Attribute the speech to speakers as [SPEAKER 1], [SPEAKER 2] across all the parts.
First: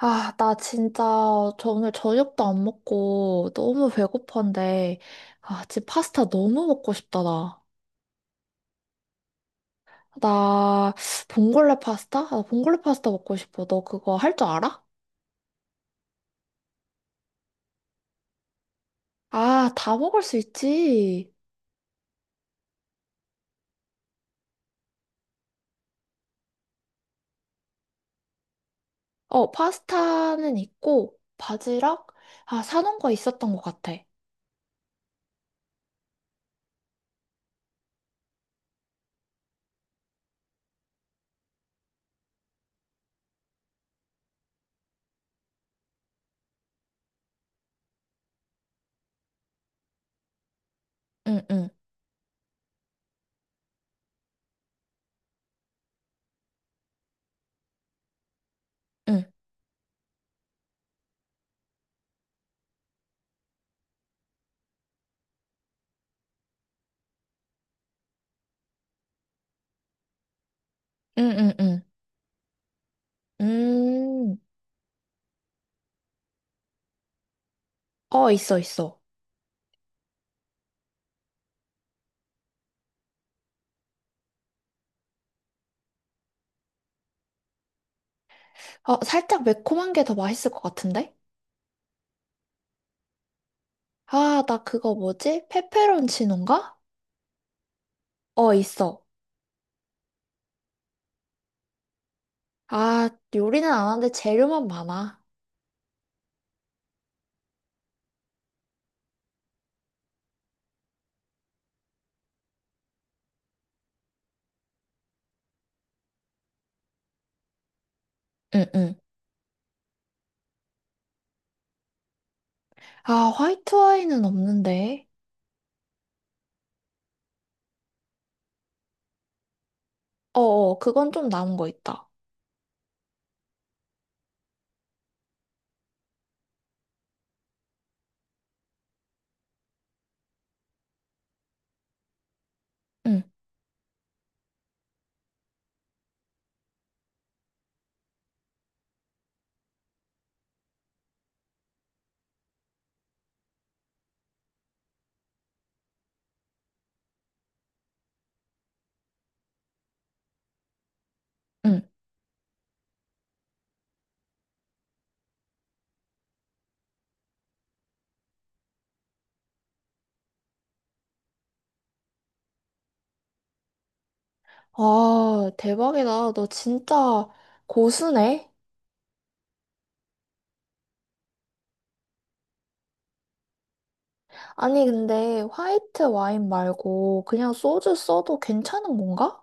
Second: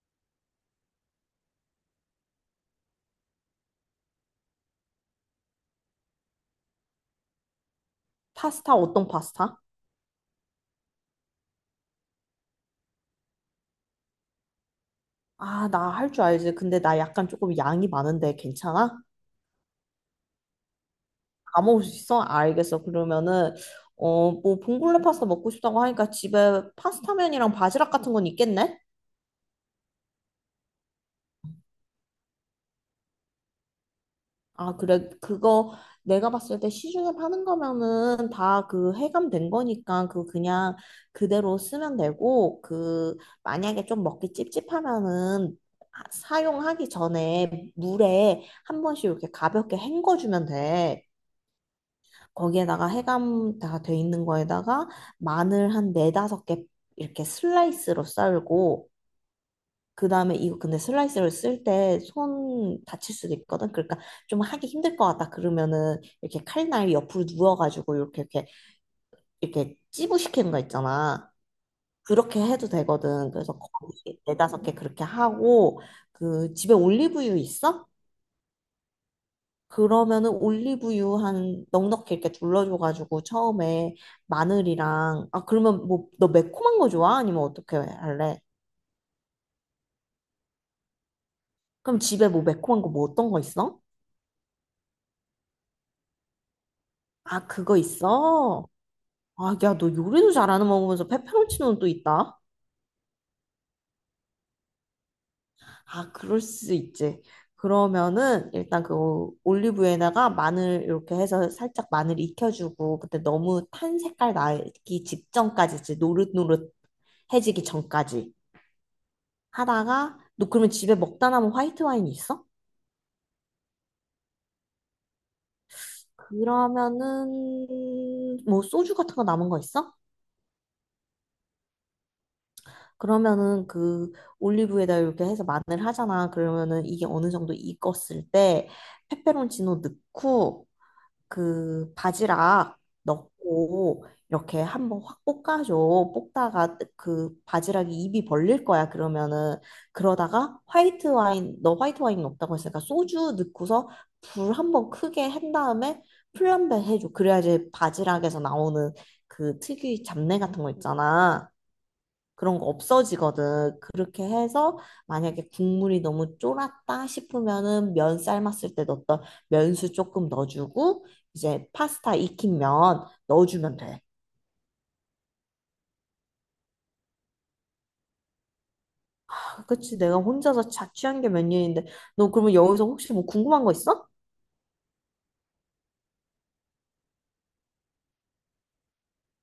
[SPEAKER 1] 아, 나 진짜 저 오늘 저녁도 안 먹고 너무 배고픈데, 아, 지금 파스타 너무 먹고 싶다, 나.
[SPEAKER 2] 파스타 어떤 파스타?
[SPEAKER 1] 나 봉골레 파스타? 아, 봉골레 파스타 먹고 싶어. 너 그거 할 줄 알아?
[SPEAKER 2] 아, 나 할 줄 알지. 근데 나 약간 조금 양이 많은데 괜찮아?
[SPEAKER 1] 아, 다 먹을 수 있지.
[SPEAKER 2] 다 먹을 수 있어? 알겠어. 그러면은 뭐 봉골레 파스타 먹고 싶다고 하니까 집에 파스타면이랑 바지락 같은 건 있겠네?
[SPEAKER 1] 어, 파스타는 있고, 바지락? 아, 사놓은 거 있었던 것 같아.
[SPEAKER 2] 아, 그래. 그거 내가 봤을 때 시중에 파는 거면은 다 그 해감된 거니까 그 그냥 그대로 쓰면 되고 그 만약에 좀 먹기 찝찝하면은 사용하기 전에 물에 한 번씩 이렇게 가볍게 헹궈주면 돼.
[SPEAKER 1] 응, 응,
[SPEAKER 2] 거기에다가 해감 다 돼 있는 거에다가 마늘 한 네다섯 개 이렇게 슬라이스로 썰고
[SPEAKER 1] 응,
[SPEAKER 2] 그다음에 이거 근데 슬라이스를 쓸 때 손 다칠 수도 있거든. 그러니까 좀 하기 힘들 것 같다. 그러면은 이렇게 칼날 옆으로 누워가지고 이렇게 이렇게 찌부시키는 거
[SPEAKER 1] 응,
[SPEAKER 2] 있잖아.
[SPEAKER 1] 응, 응.
[SPEAKER 2] 그렇게 해도 되거든. 그래서 거기
[SPEAKER 1] 음,
[SPEAKER 2] 네다섯 개 그렇게 하고 그 집에 올리브유 있어?
[SPEAKER 1] 어, 있어, 있어.
[SPEAKER 2] 그러면은 올리브유 한 넉넉히 이렇게 둘러줘가지고 처음에 마늘이랑 아 그러면 뭐 너 매콤한 거 좋아? 아니면 어떻게 할래?
[SPEAKER 1] 어, 살짝 매콤한 게 더 맛있을 것 같은데?
[SPEAKER 2] 그럼 집에 뭐 매콤한 거 뭐 어떤 거 있어?
[SPEAKER 1] 아, 나 그거 뭐지? 페페론치노인가?
[SPEAKER 2] 아 그거
[SPEAKER 1] 어,
[SPEAKER 2] 있어?
[SPEAKER 1] 있어.
[SPEAKER 2] 아 야 너 요리도 잘하는 먹으면서 페페론치노는 또 있다?
[SPEAKER 1] 아, 요리는 안 하는데 재료만 많아.
[SPEAKER 2] 아 그럴 수 있지. 그러면은 일단 그 올리브유에다가 마늘 이렇게 해서 살짝 마늘 익혀주고 그때 너무 탄 색깔 나기 직전까지 지 노릇노릇해지기 전까지
[SPEAKER 1] 응, 응.
[SPEAKER 2] 하다가 너 그러면 집에 먹다 남은 화이트 와인이 있어?
[SPEAKER 1] 아, 화이트 와인은 없는데.
[SPEAKER 2] 그러면은 뭐 소주 같은 거 남은 거 있어?
[SPEAKER 1] 어, 어, 그건 좀 남은 거 있다.
[SPEAKER 2] 그러면은 그 올리브에다 이렇게 해서 마늘 하잖아. 그러면은 이게 어느 정도 익었을 때 페페론치노 넣고 그 바지락
[SPEAKER 1] 응,
[SPEAKER 2] 넣고 이렇게 한번 확 볶아줘. 볶다가 그 바지락이 입이 벌릴 거야. 그러면은 그러다가 화이트 와인 너 화이트 와인 없다고 했으니까 소주 넣고서 불 한번 크게 한 다음에 플람베 해줘. 그래야지 바지락에서 나오는 그 특유의 잡내 같은 거 있잖아.
[SPEAKER 1] 응.
[SPEAKER 2] 그런 거 없어지거든. 그렇게 해서 만약에 국물이 너무 쫄았다 싶으면은 면 삶았을 때 넣었던 면수 조금 넣어주고 이제 파스타 익힌 면 넣어주면 돼.
[SPEAKER 1] 아, 대박이다. 너 진짜 고수네?
[SPEAKER 2] 아, 그치, 내가 혼자서 자취한 게 몇 년인데 너 그러면 여기서 혹시 뭐 궁금한 거 있어?
[SPEAKER 1] 아니, 근데 화이트 와인 말고 그냥 소주 써도 괜찮은 건가?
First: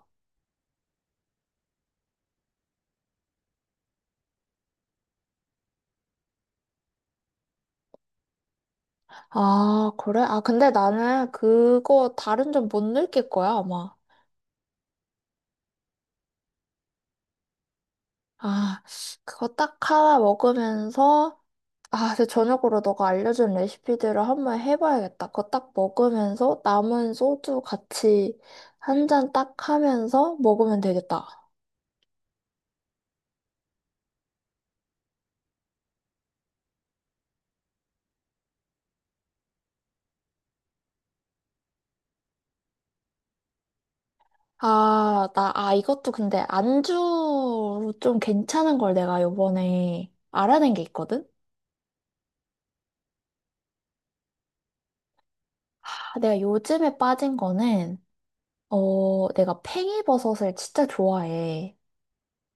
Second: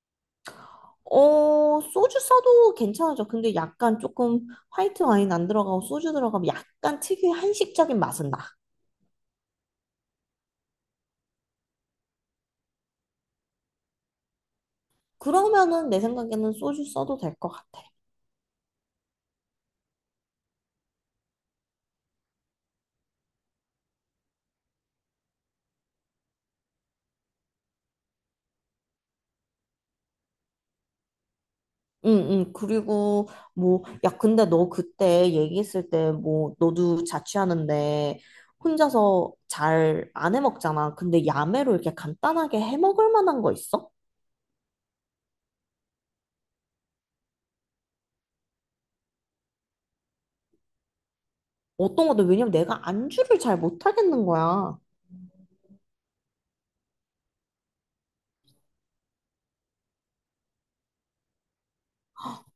[SPEAKER 2] 어, 소주 써도 괜찮아져. 근데 약간 조금 화이트 와인 안 들어가고 소주 들어가면 약간 특유의 한식적인 맛은 나.
[SPEAKER 1] 아, 그래? 아, 근데 나는 그거 다른 점 못 느낄 거야, 아마.
[SPEAKER 2] 그러면은 내 생각에는 소주 써도 될 것 같아.
[SPEAKER 1] 아, 그거 딱 하나 먹으면서 아, 근데 저녁으로 너가 알려준 레시피들을 한번 해봐야겠다. 그거 딱 먹으면서 남은 소주 같이 한 잔 딱 하면서 먹으면 되겠다.
[SPEAKER 2] 응, 응. 그리고, 뭐, 야, 근데 너 그때 얘기했을 때, 뭐, 너도 자취하는데, 혼자서 잘 안 해 먹잖아. 근데 야매로 이렇게 간단하게 해 먹을 만한 거 있어?
[SPEAKER 1] 아, 나, 아, 이것도 근데 안주 좀 괜찮은 걸 내가 요번에 알아낸 게 있거든?
[SPEAKER 2] 어떤 거도 왜냐면 내가 안주를 잘 못 하겠는 거야.
[SPEAKER 1] 아, 내가 요즘에 빠진 거는, 어, 내가 팽이버섯을 진짜 좋아해.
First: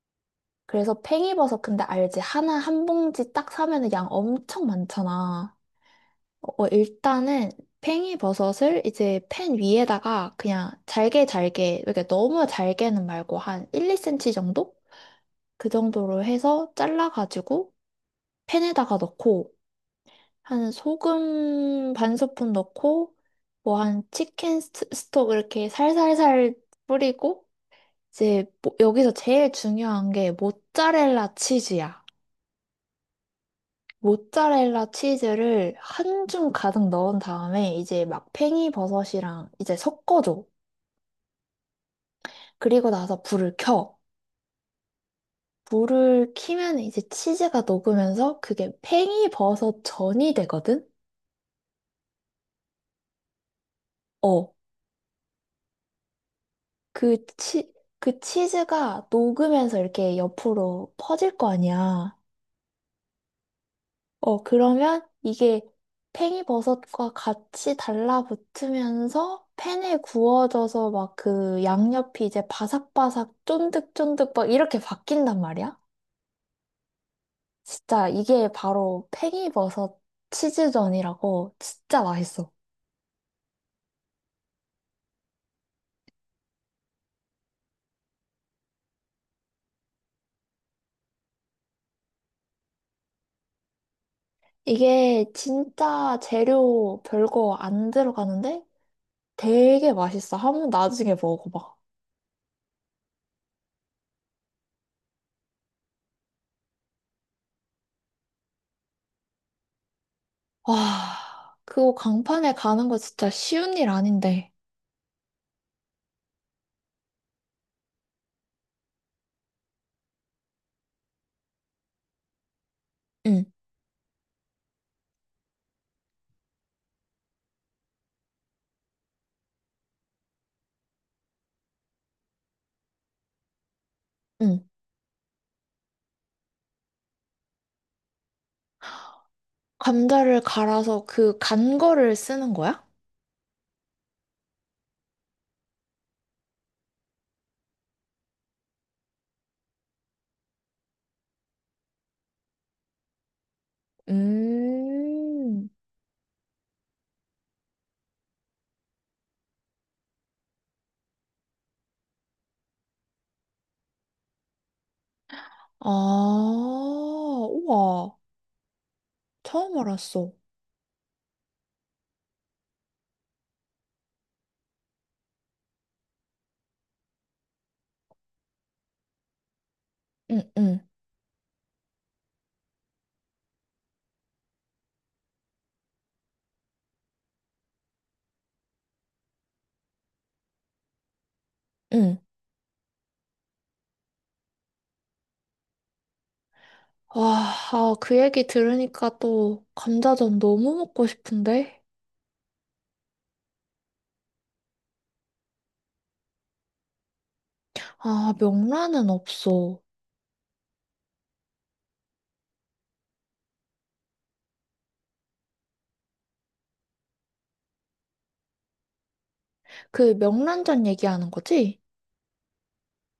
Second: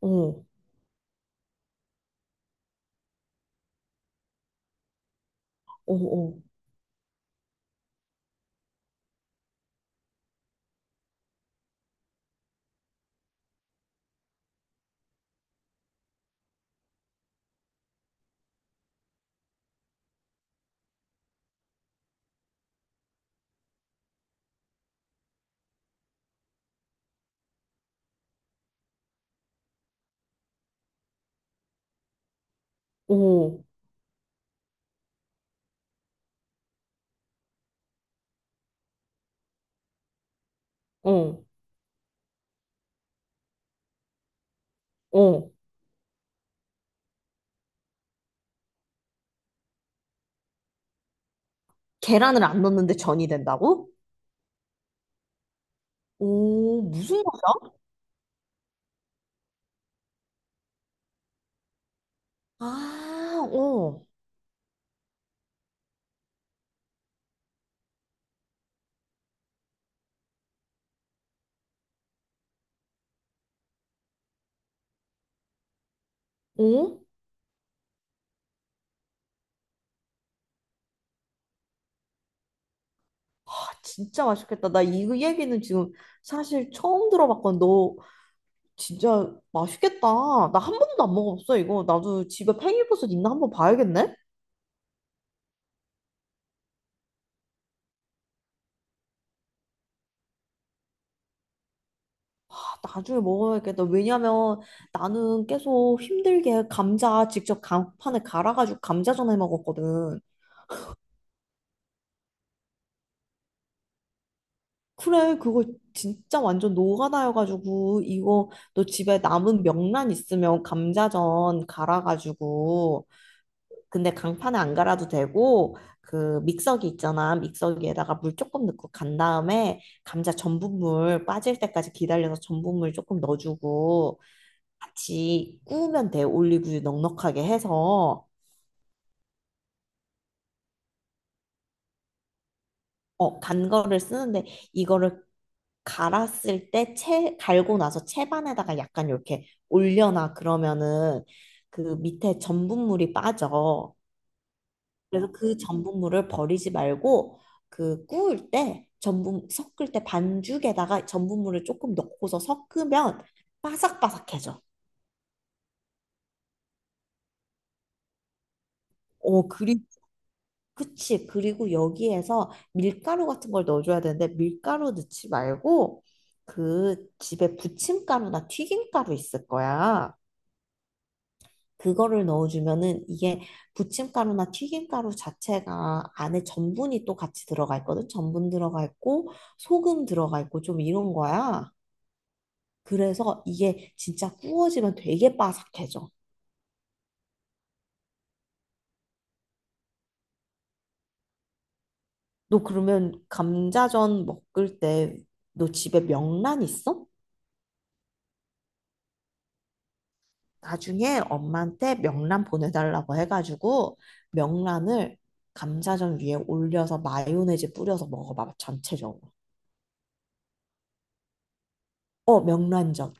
[SPEAKER 2] 어,
[SPEAKER 1] 그래서 팽이버섯 근데 알지? 하나 한 봉지 딱 사면은 양 엄청 많잖아.
[SPEAKER 2] 어, 어,
[SPEAKER 1] 어, 일단은 팽이버섯을 이제 팬 위에다가 그냥 잘게 잘게, 이렇게 너무 잘게는 말고 한 1, 2cm 정도? 그 정도로 해서 잘라가지고 팬에다가 넣고 한 소금 반 스푼 넣고 뭐 한 치킨 스톡 이렇게 살살살 뿌리고 이제 여기서 제일 중요한 게 모짜렐라 치즈야.
[SPEAKER 2] 어,
[SPEAKER 1] 모짜렐라 치즈를 한줌 가득 넣은 다음에 이제 막 팽이버섯이랑 이제 섞어줘.
[SPEAKER 2] 어,
[SPEAKER 1] 그리고 나서 불을 켜.
[SPEAKER 2] 어.
[SPEAKER 1] 불을 키면 이제 치즈가 녹으면서 그게 팽이버섯 전이 되거든?
[SPEAKER 2] 계란을 안 넣는데 전이 된다고?
[SPEAKER 1] 어,
[SPEAKER 2] 오, 무슨
[SPEAKER 1] 그 치,
[SPEAKER 2] 맛이야?
[SPEAKER 1] 그 치즈가 녹으면서 이렇게 옆으로 퍼질 거 아니야.
[SPEAKER 2] 아, 어,
[SPEAKER 1] 어, 그러면 이게 팽이버섯과 같이 달라붙으면서 팬에 구워져서 막 그 양옆이 이제 바삭바삭 쫀득쫀득 막 이렇게 바뀐단 말이야?
[SPEAKER 2] 어?
[SPEAKER 1] 진짜 이게 바로 팽이버섯 치즈전이라고 진짜 맛있어.
[SPEAKER 2] 아, 진짜 맛있겠다. 나 이 얘기는 지금 사실 처음 들어봤거든. 너 진짜 맛있겠다. 나 한 번도 안 먹어봤어, 이거. 나도 집에 팽이버섯 있나 한번 봐야겠네?
[SPEAKER 1] 이게 진짜 재료 별거 안 들어가는데 되게 맛있어. 한번 나중에 먹어봐.
[SPEAKER 2] 아, 나중에 먹어야겠다. 왜냐면 나는 계속 힘들게 감자 직접 강판에 갈아가지고 감자전에 먹었거든.
[SPEAKER 1] 와, 그거 강판에 가는 거 진짜 쉬운 일 아닌데.
[SPEAKER 2] 그래, 그거 진짜 완전 노가다여가지고, 이거 너 집에 남은 명란 있으면 감자전 갈아가지고
[SPEAKER 1] 응,
[SPEAKER 2] 근데 강판에 안 갈아도 되고 그 믹서기 있잖아. 믹서기에다가 물 조금 넣고 간 다음에 감자 전분물 빠질 때까지 기다려서 전분물 조금 넣어주고
[SPEAKER 1] 응.
[SPEAKER 2] 같이 구우면 돼. 올리브유 넉넉하게 해서
[SPEAKER 1] 감자를 갈아서 그 간 거를 쓰는 거야?
[SPEAKER 2] 어, 간 거를 쓰는데 이거를 갈았을 때 갈고 나서 채반에다가 약간 이렇게 올려놔. 그러면은 그 밑에 전분물이 빠져. 그래서 그
[SPEAKER 1] 음,
[SPEAKER 2] 전분물을 버리지 말고 그 구울 때 전분 섞을 때 반죽에다가 전분물을 조금 넣고서 섞으면 바삭바삭해져.
[SPEAKER 1] 아, 우와.
[SPEAKER 2] 어,
[SPEAKER 1] 처음
[SPEAKER 2] 그리,
[SPEAKER 1] 알았어.
[SPEAKER 2] 그치. 그리고 여기에서 밀가루 같은 걸 넣어줘야 되는데 밀가루 넣지 말고 그 집에 부침가루나 튀김가루 있을 거야.
[SPEAKER 1] 응, 응,
[SPEAKER 2] 그거를 넣어주면은 이게 부침가루나 튀김가루 자체가 안에 전분이 또 같이 들어가 있거든. 전분 들어가 있고 소금 들어가 있고 좀 이런 거야.
[SPEAKER 1] 응.
[SPEAKER 2] 그래서 이게 진짜 구워지면 되게 바삭해져.
[SPEAKER 1] 와, 아, 그 얘기 들으니까 또 감자전 너무 먹고 싶은데?
[SPEAKER 2] 너 그러면 감자전 먹을 때 너 집에 명란 있어?
[SPEAKER 1] 아, 명란은 없어.
[SPEAKER 2] 나중에 엄마한테 명란 보내달라고 해가지고 명란을 감자전 위에 올려서 마요네즈 뿌려서 먹어봐 전체적으로.
[SPEAKER 1] 그 명란젓 얘기하는 거지?
[SPEAKER 2] 어명란전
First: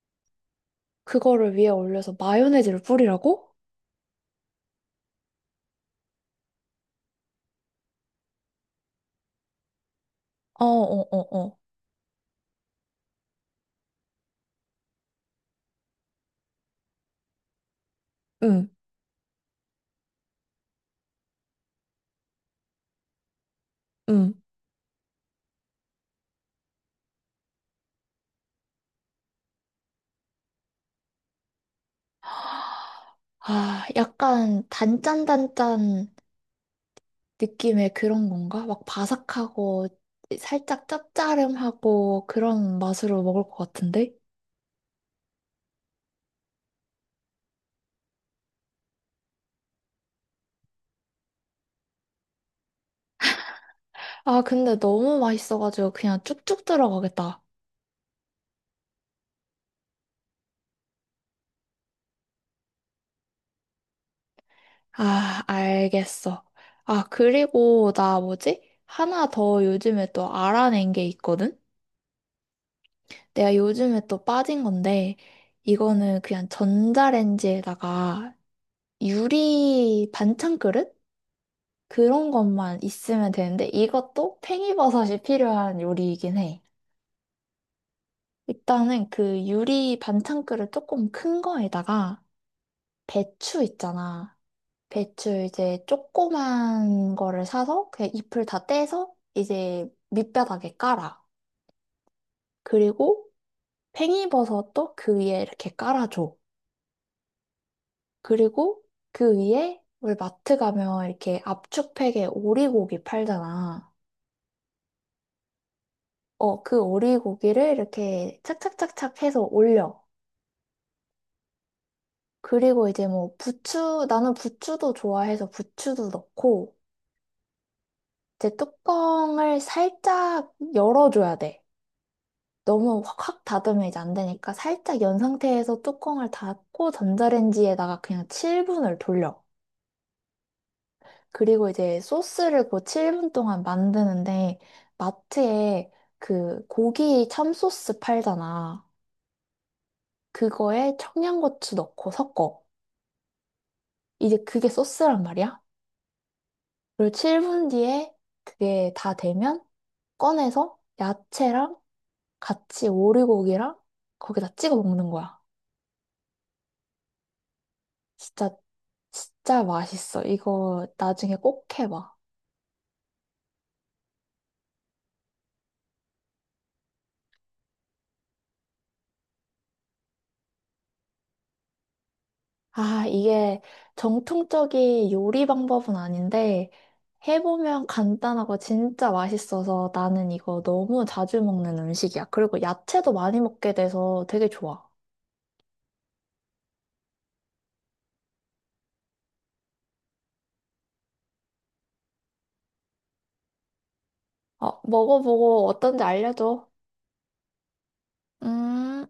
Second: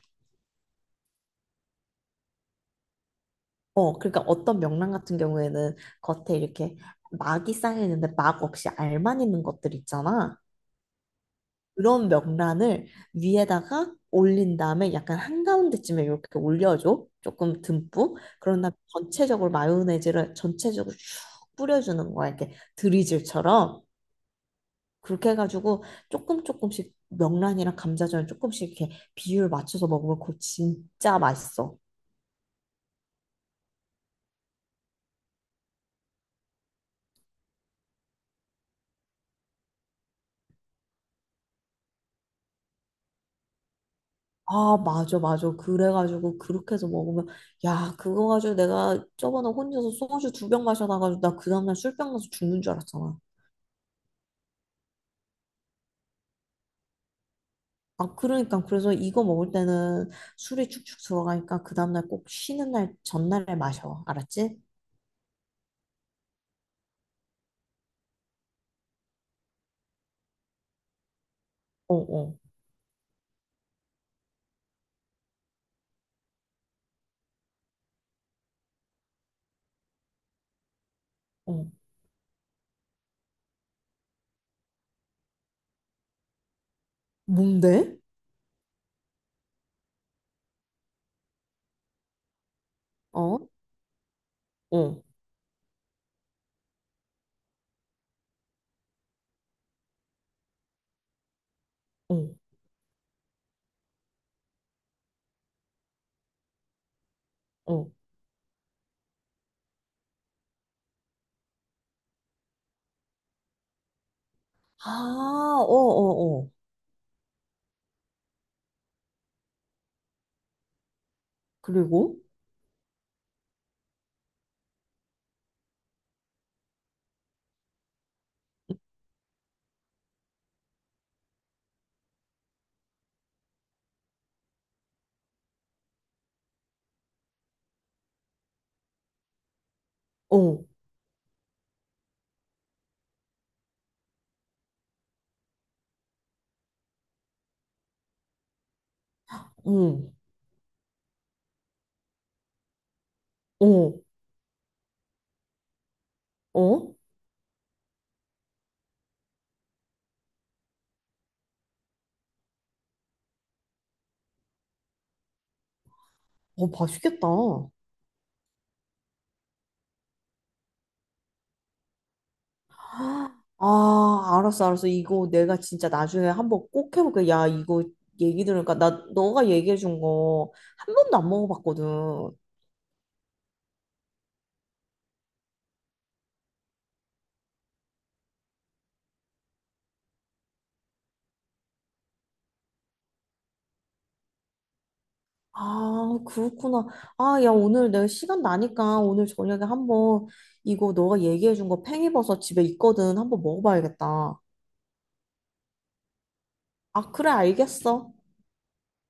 [SPEAKER 1] 그거를 위에 올려서 마요네즈를 뿌리라고?
[SPEAKER 2] 어, 그러니까 어떤 명란 같은 경우에는 겉에 이렇게 막이 쌓여 있는데 막 없이 알만 있는 것들 있잖아.
[SPEAKER 1] 어, 어, 어, 어.
[SPEAKER 2] 그런 명란을 위에다가 올린 다음에 약간 한가운데쯤에 이렇게 올려줘. 조금 듬뿍. 그런
[SPEAKER 1] 응,
[SPEAKER 2] 다음에 전체적으로 마요네즈를 전체적으로 쭉 뿌려주는 거야. 이렇게 드리즐처럼.
[SPEAKER 1] 응.
[SPEAKER 2] 그렇게 해가지고 조금 조금씩 명란이랑 감자전을 조금씩 이렇게 비율 맞춰서 먹으면 그거 진짜 맛있어.
[SPEAKER 1] 아, 약간 단짠단짠 느낌의 그런 건가? 막 바삭하고 살짝 짭짜름하고 그런 맛으로 먹을 것 같은데?
[SPEAKER 2] 아, 맞아, 맞아. 그래가지고, 그렇게 해서 먹으면, 야, 그거 가지고 내가 저번에 혼자서 소주 두 병 마셔놔가지고, 나 그 다음날 술병 나서 죽는 줄 알았잖아.
[SPEAKER 1] 아, 근데 너무 맛있어가지고 그냥 쭉쭉 들어가겠다.
[SPEAKER 2] 아, 그러니까, 그래서 이거 먹을 때는 술이 축축 들어가니까, 그 다음날 꼭 쉬는 날, 전날에 마셔. 알았지?
[SPEAKER 1] 아, 알겠어. 아, 그리고 나 뭐지? 하나 더 요즘에 또 알아낸 게 있거든?
[SPEAKER 2] 어, 어,
[SPEAKER 1] 내가 요즘에 또 빠진 건데, 이거는 그냥 전자레인지에다가 유리 반찬 그릇?
[SPEAKER 2] 어.
[SPEAKER 1] 그런 것만 있으면 되는데, 이것도 팽이버섯이 필요한 요리이긴 해.
[SPEAKER 2] 뭔데?
[SPEAKER 1] 일단은 그 유리 반찬그릇 조금 큰 거에다가
[SPEAKER 2] 어,
[SPEAKER 1] 배추 있잖아.
[SPEAKER 2] 어,
[SPEAKER 1] 배추 이제 조그만 거를 사서 그냥 잎을 다 떼서 이제 밑바닥에 깔아.
[SPEAKER 2] 어,
[SPEAKER 1] 그리고 팽이버섯도 그 위에 이렇게 깔아줘.
[SPEAKER 2] 어.
[SPEAKER 1] 그리고 그 위에 우리 마트 가면 이렇게 압축팩에 오리고기 팔잖아.
[SPEAKER 2] 아, 어, 어, 어.
[SPEAKER 1] 어, 그 오리고기를 이렇게 착착착착 해서 올려.
[SPEAKER 2] 그리고,
[SPEAKER 1] 그리고 이제 뭐 부추, 나는 부추도 좋아해서 부추도 넣고, 이제 뚜껑을 살짝 열어줘야 돼. 너무 확확 닫으면 이제 안 되니까 살짝 연 상태에서 뚜껑을 닫고 전자레인지에다가 그냥 7분을 돌려.
[SPEAKER 2] 어,
[SPEAKER 1] 그리고 이제 소스를 그 7분 동안 만드는데 마트에 그 고기 참소스 팔잖아.
[SPEAKER 2] 응,
[SPEAKER 1] 그거에 청양고추 넣고 섞어.
[SPEAKER 2] 어,
[SPEAKER 1] 이제 그게 소스란 말이야.
[SPEAKER 2] 어.
[SPEAKER 1] 그리고 7분 뒤에 그게 다 되면 꺼내서 야채랑 같이 오리고기랑 거기다 찍어 먹는 거야.
[SPEAKER 2] 어, 맛있겠다.
[SPEAKER 1] 진짜, 진짜 맛있어. 이거 나중에 꼭 해봐.
[SPEAKER 2] 아, 알았어, 알았어. 이거 내가 진짜 나중에 한번 꼭 해볼게. 야, 이거 얘기 들으니까 나 너가 얘기해준 거 한 번도 안 먹어봤거든.
[SPEAKER 1] 아, 이게 정통적인 요리 방법은 아닌데, 해보면 간단하고 진짜 맛있어서 나는 이거 너무 자주 먹는 음식이야. 그리고 야채도 많이 먹게 돼서 되게 좋아.
[SPEAKER 2] 아, 그렇구나. 아, 야, 오늘 내가 시간 나니까 오늘 저녁에 한번 이거 너가 얘기해준 거 팽이버섯 집에 있거든. 한번 먹어봐야겠다.
[SPEAKER 1] 어, 먹어보고 어떤지 알려줘.
[SPEAKER 2] 아, 그래, 알겠어.
[SPEAKER 1] 음.